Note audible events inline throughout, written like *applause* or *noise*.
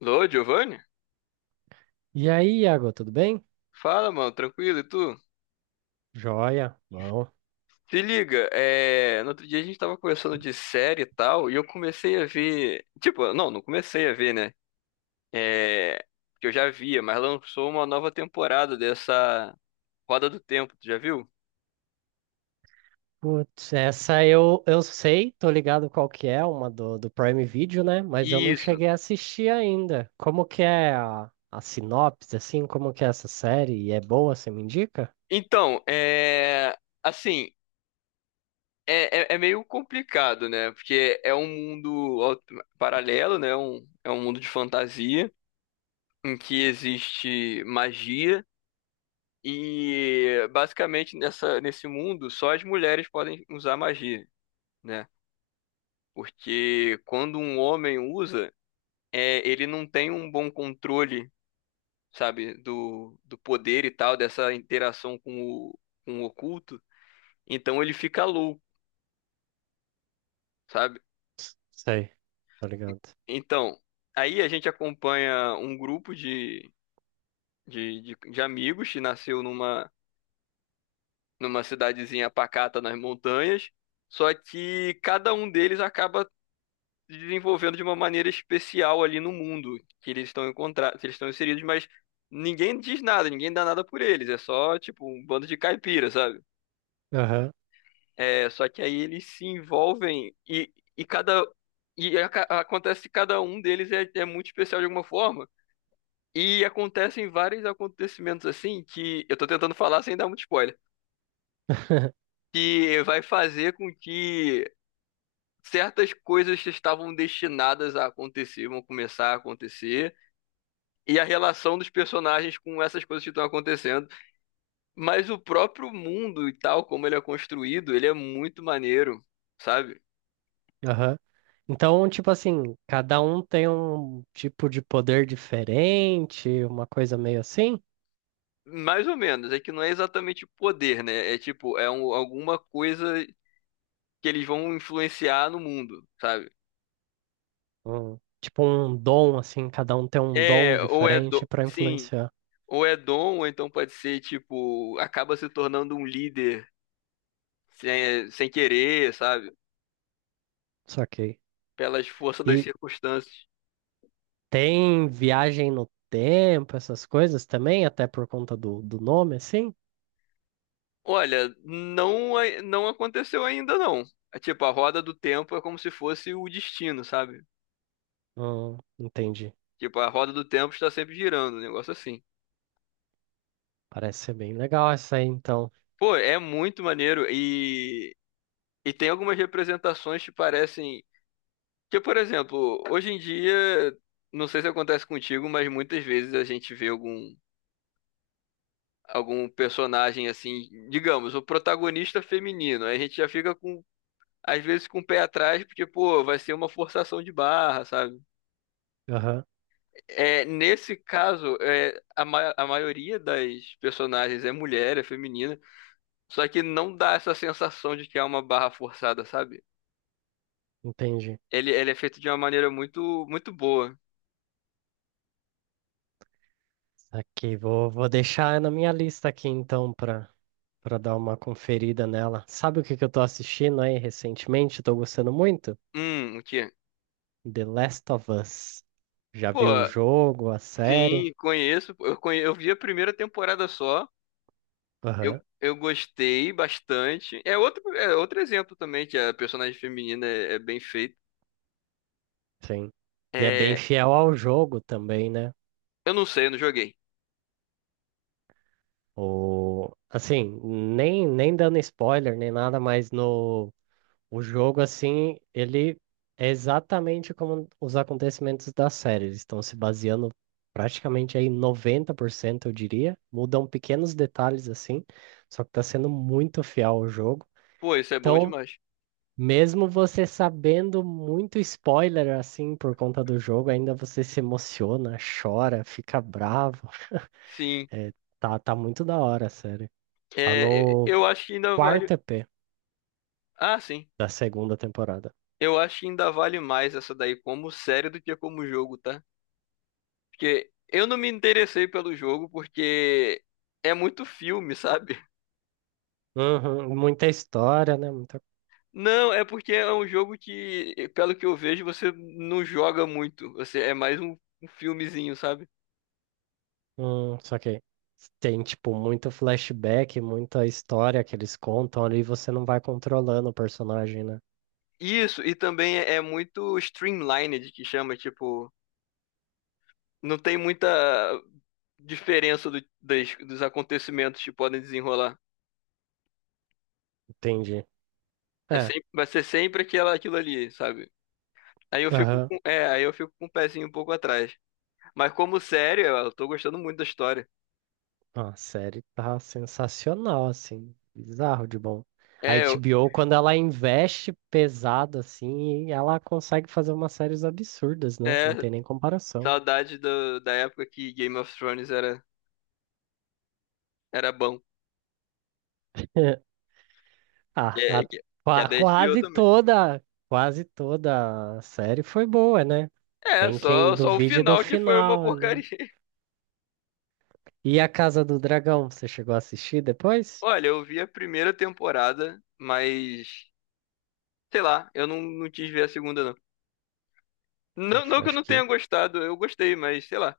Lô, Giovanni? E aí, Iago, tudo bem? Fala, mano, tranquilo, e tu? Joia, bom. Se liga, no outro dia a gente tava conversando de série e tal, e eu comecei a ver. Tipo, não comecei a ver, né? É... Que eu já via, mas lançou uma nova temporada dessa Roda do Tempo, tu já viu? Putz, essa eu sei, tô ligado qual que é, uma do Prime Video, né? Mas eu não Isso. cheguei a assistir ainda. Como que é a sinopse, assim? Como que é essa série? E é boa, você me indica? Então, é. Assim, é meio complicado, né? Porque é um mundo paralelo, né? É um mundo de fantasia em que existe magia. E basicamente nesse mundo só as mulheres podem usar magia, né? Porque quando um homem usa, ele não tem um bom controle, sabe, do poder e tal, dessa interação com o, com o oculto. Então ele fica louco, sabe? Sei, tô ligado. Então, aí a gente acompanha um grupo de amigos que nasceu numa cidadezinha pacata nas montanhas. Só que cada um deles acaba se desenvolvendo de uma maneira especial ali no mundo que eles estão inseridos, mas ninguém diz nada, ninguém dá nada por eles, é só tipo um bando de caipira, sabe? Aham, É, só que aí eles se envolvem e cada acontece que cada um deles é muito especial de alguma forma. E acontecem vários acontecimentos assim que eu tô tentando falar sem dar muito spoiler, *laughs* que vai fazer com que certas coisas que estavam destinadas a acontecer vão começar a acontecer e a relação dos personagens com essas coisas que estão acontecendo. Mas o próprio mundo e tal, como ele é construído, ele é muito maneiro, sabe? aham. Então, tipo assim, cada um tem um tipo de poder diferente, uma coisa meio assim? Mais ou menos, é que não é exatamente poder, né? É tipo, alguma coisa que eles vão influenciar no mundo, sabe? Um, tipo um dom, assim, cada um tem um dom É, ou é dom, diferente para sim, influenciar. ou é dom, ou então pode ser, tipo, acaba se tornando um líder sem querer, sabe? Saquei. Pelas forças das E circunstâncias. tem viagem no tempo, essas coisas também, até por conta do nome, assim? Olha, não, não aconteceu ainda não. É tipo, a roda do tempo é como se fosse o destino, sabe? Entendi. Tipo, a roda do tempo está sempre girando, um negócio assim. Parece ser bem legal essa aí, então. Pô, é muito maneiro e tem algumas representações que parecem. Que, por exemplo, hoje em dia, não sei se acontece contigo, mas muitas vezes a gente vê algum personagem assim, digamos, o protagonista feminino. Aí a gente já fica com, às vezes, com o pé atrás, porque, pô, vai ser uma forçação de barra, sabe? Aham, É, nesse caso, é, a maioria das personagens é mulher, é feminina, só que não dá essa sensação de que é uma barra forçada, sabe? entendi. Ele é feito de uma maneira muito, muito boa. Aqui, vou deixar na minha lista aqui, então, para dar uma conferida nela. Sabe o que que eu tô assistindo aí recentemente? Tô gostando muito? O quê? The Last of Us. Já Pô, viu o jogo, a série? sim, conheço. Eu vi a primeira temporada só. Eu, Aham. eu gostei bastante. É outro exemplo também, que a personagem feminina é bem feita. Sim. E é bem É, fiel ao jogo também, né? eu não sei, eu não joguei. Assim, nem dando spoiler, nem nada, mas no o jogo, assim, ele é exatamente como os acontecimentos da série. Eles estão se baseando praticamente aí 90% eu diria. Mudam pequenos detalhes, assim, só que tá sendo muito fiel ao jogo. Pô, isso é bom Então, demais. mesmo você sabendo muito spoiler, assim, por conta do jogo, ainda você se emociona, chora, fica bravo. Sim. É, tá muito da hora a série. Tá É, no eu acho que ainda quarto vale. EP Ah, sim. da segunda temporada. Eu acho que ainda vale mais essa daí como série do que como jogo, tá? Porque eu não me interessei pelo jogo porque é muito filme, sabe? Uhum, muita história, né? Muita... Não, é porque é um jogo que, pelo que eu vejo, você não joga muito. Você é mais um filmezinho, sabe? Só que tem, tipo, muito flashback, muita história que eles contam ali e você não vai controlando o personagem, né? Isso, e também é muito streamlined, que chama, tipo, não tem muita diferença dos acontecimentos que podem desenrolar. Entendi. É É, sempre, vai ser sempre aquela, aquilo ali, sabe? Aí eu fico aham. com, aí eu fico com o pezinho um pouco atrás. Mas como série, eu tô gostando muito da história. Ah, a série tá sensacional, assim. Bizarro de bom. A É, eu, HBO, quando ela investe pesado, assim, ela consegue fazer umas séries absurdas, né? é Não tem nem comparação. saudade da época que Game of Thrones era, era bom. *laughs* Que, Ah, é- que, que é qua- da HBO quase também. toda, quase toda a série foi boa, né? É, Tem quem só, só o duvide do final que foi uma final porcaria. ali. *laughs* E a Casa do Dragão, você chegou a assistir depois? Olha, eu vi a primeira temporada, mas sei lá, eu não, não quis ver a segunda, não. Não, não Acho, que eu acho não que tenha gostado, eu gostei, mas sei lá.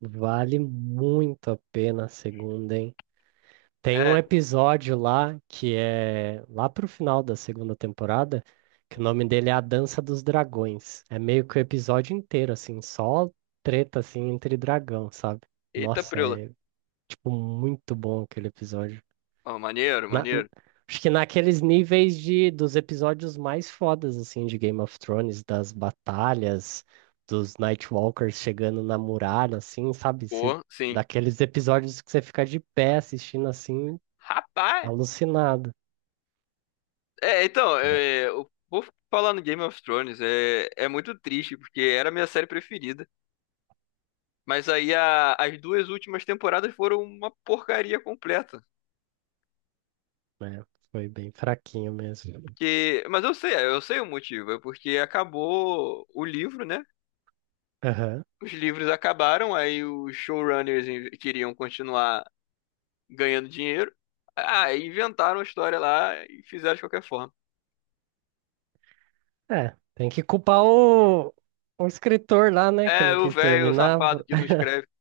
vale muito a pena a segunda, hein? Tem um É, episódio lá que é lá pro final da segunda temporada, que o nome dele é A Dança dos Dragões. É meio que o episódio inteiro, assim, só treta assim entre dragão, sabe? eita Nossa, preula. Muito bom aquele episódio. Ó, maneiro, Na- n- maneiro. acho que naqueles níveis de, dos episódios mais fodas, assim, de Game of Thrones, das batalhas, dos Nightwalkers chegando na muralha, assim, sabe? Pô, sim. Daqueles episódios que você fica de pé assistindo, assim, Rapaz! alucinado. É, então, É, o vou falar no Game of Thrones é muito triste, porque era a minha série preferida. Mas aí as duas últimas temporadas foram uma porcaria completa. né? Foi bem fraquinho mesmo. Que, mas eu sei o motivo, é porque acabou o livro, né? Aham. Os livros acabaram, aí os showrunners queriam continuar ganhando dinheiro. Ah, inventaram a história lá e fizeram de qualquer forma. É, tem que culpar o escritor lá, né, que É, não o quis velho terminar. safado que não escreve. *laughs*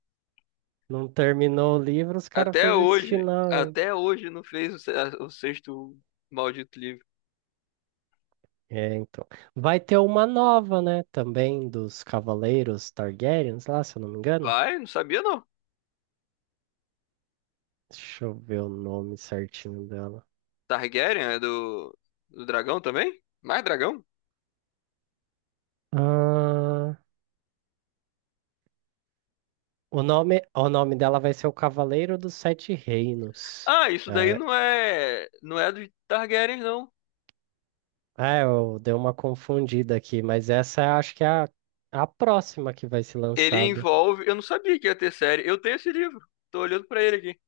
Não terminou o livro, os caras fez esse final aí. Até hoje não fez o, se- a- o sexto maldito livro. É, então. Vai ter uma nova, né? Também dos Cavaleiros Targaryens lá, se eu não me engano. Vai, não sabia não. Deixa eu ver o nome certinho dela. Targaryen é do dragão também? Mais dragão? Ah, o nome dela vai ser o Cavaleiro dos Sete Reinos. Ah, isso daí É, não é, não é do Targaryen não. Eu dei uma confundida aqui, mas essa acho que é a próxima que vai ser Ele lançada. envolve, eu não sabia que ia ter série. Eu tenho esse livro. Tô olhando pra ele aqui.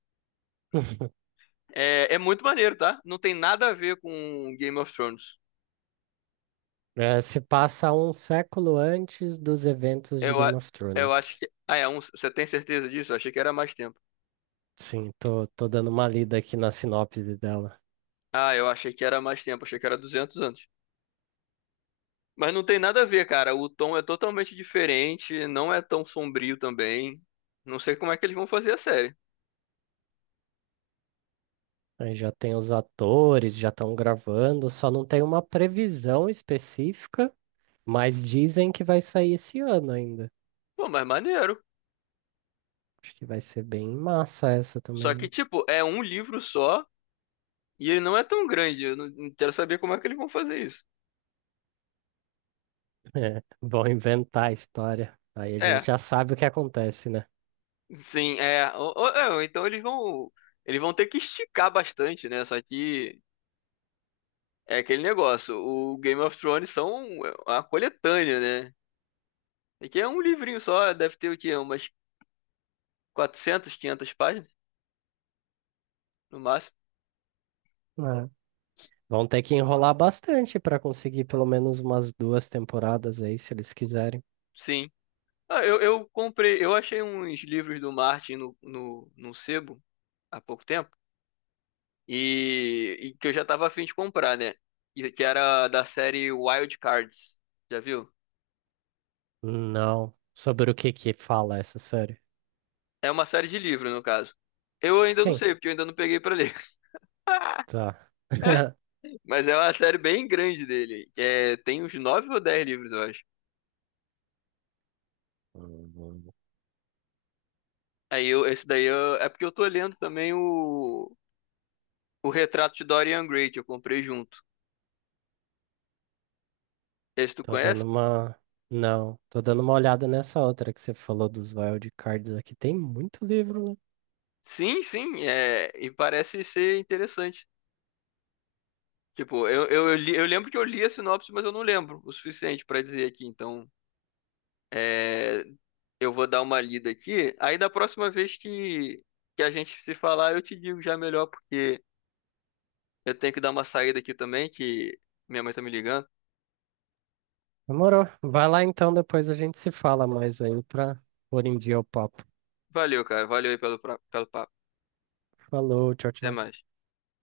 *laughs* É, é muito maneiro, tá? Não tem nada a ver com Game of Thrones. É, se passa um século antes dos eventos de Eu, a- Game of eu acho Thrones. que, ah, é um, você tem certeza disso? Eu achei que era mais tempo. Sim, tô dando uma lida aqui na sinopse dela. Ah, eu achei que era mais tempo, achei que era 200 anos. Mas não tem nada a ver, cara. O tom é totalmente diferente, não é tão sombrio também. Não sei como é que eles vão fazer a série. Aí já tem os atores, já estão gravando, só não tem uma previsão específica, mas dizem que vai sair esse ano ainda. Pô, mas maneiro. Acho que vai ser bem massa essa Só também, que, né? *laughs* tipo, é um livro só e ele não é tão grande. Eu não não quero saber como é que eles vão fazer isso. É, vão inventar a história. Aí a gente É, já sabe o que acontece, né? Ou então eles vão ter que esticar bastante, né? Só que é aquele negócio. O Game of Thrones são a coletânea, né? E que é um livrinho só, deve ter o quê? Umas 400, 500 páginas, no máximo. Né? Vão ter que enrolar bastante para conseguir pelo menos umas duas temporadas aí, se eles quiserem. Sim. Eu comprei, eu achei uns livros do Martin no sebo há pouco tempo e que eu já tava afim de comprar, né? E que era da série Wild Cards, já viu? Não. Sobre o que que fala essa série? É uma série de livro, no caso. Eu ainda não Sim, sei, porque eu ainda não peguei pra ler. *laughs* tá. *laughs* Mas é uma série bem grande dele. É, tem uns 9 ou 10 livros, eu acho. Aí eu, é porque eu tô lendo também o Retrato de Dorian Gray, que eu comprei junto. Esse tu Tô conhece? dando uma. Não, tô dando uma olhada nessa outra que você falou dos wildcards aqui. Tem muito livro, né? Sim, sim, é, e parece ser interessante. Tipo, eu lembro que eu li a sinopse, mas eu não lembro o suficiente pra dizer aqui. Então, é, eu vou dar uma lida aqui. Aí, da próxima vez que a gente se falar, eu te digo já melhor, porque eu tenho que dar uma saída aqui também, que minha mãe tá me ligando. Demorou. Vai lá então, depois a gente se fala mais aí pra pôr em dia o papo. Valeu, cara. Valeu aí pelo papo. Falou, tchau, Até tchau. mais.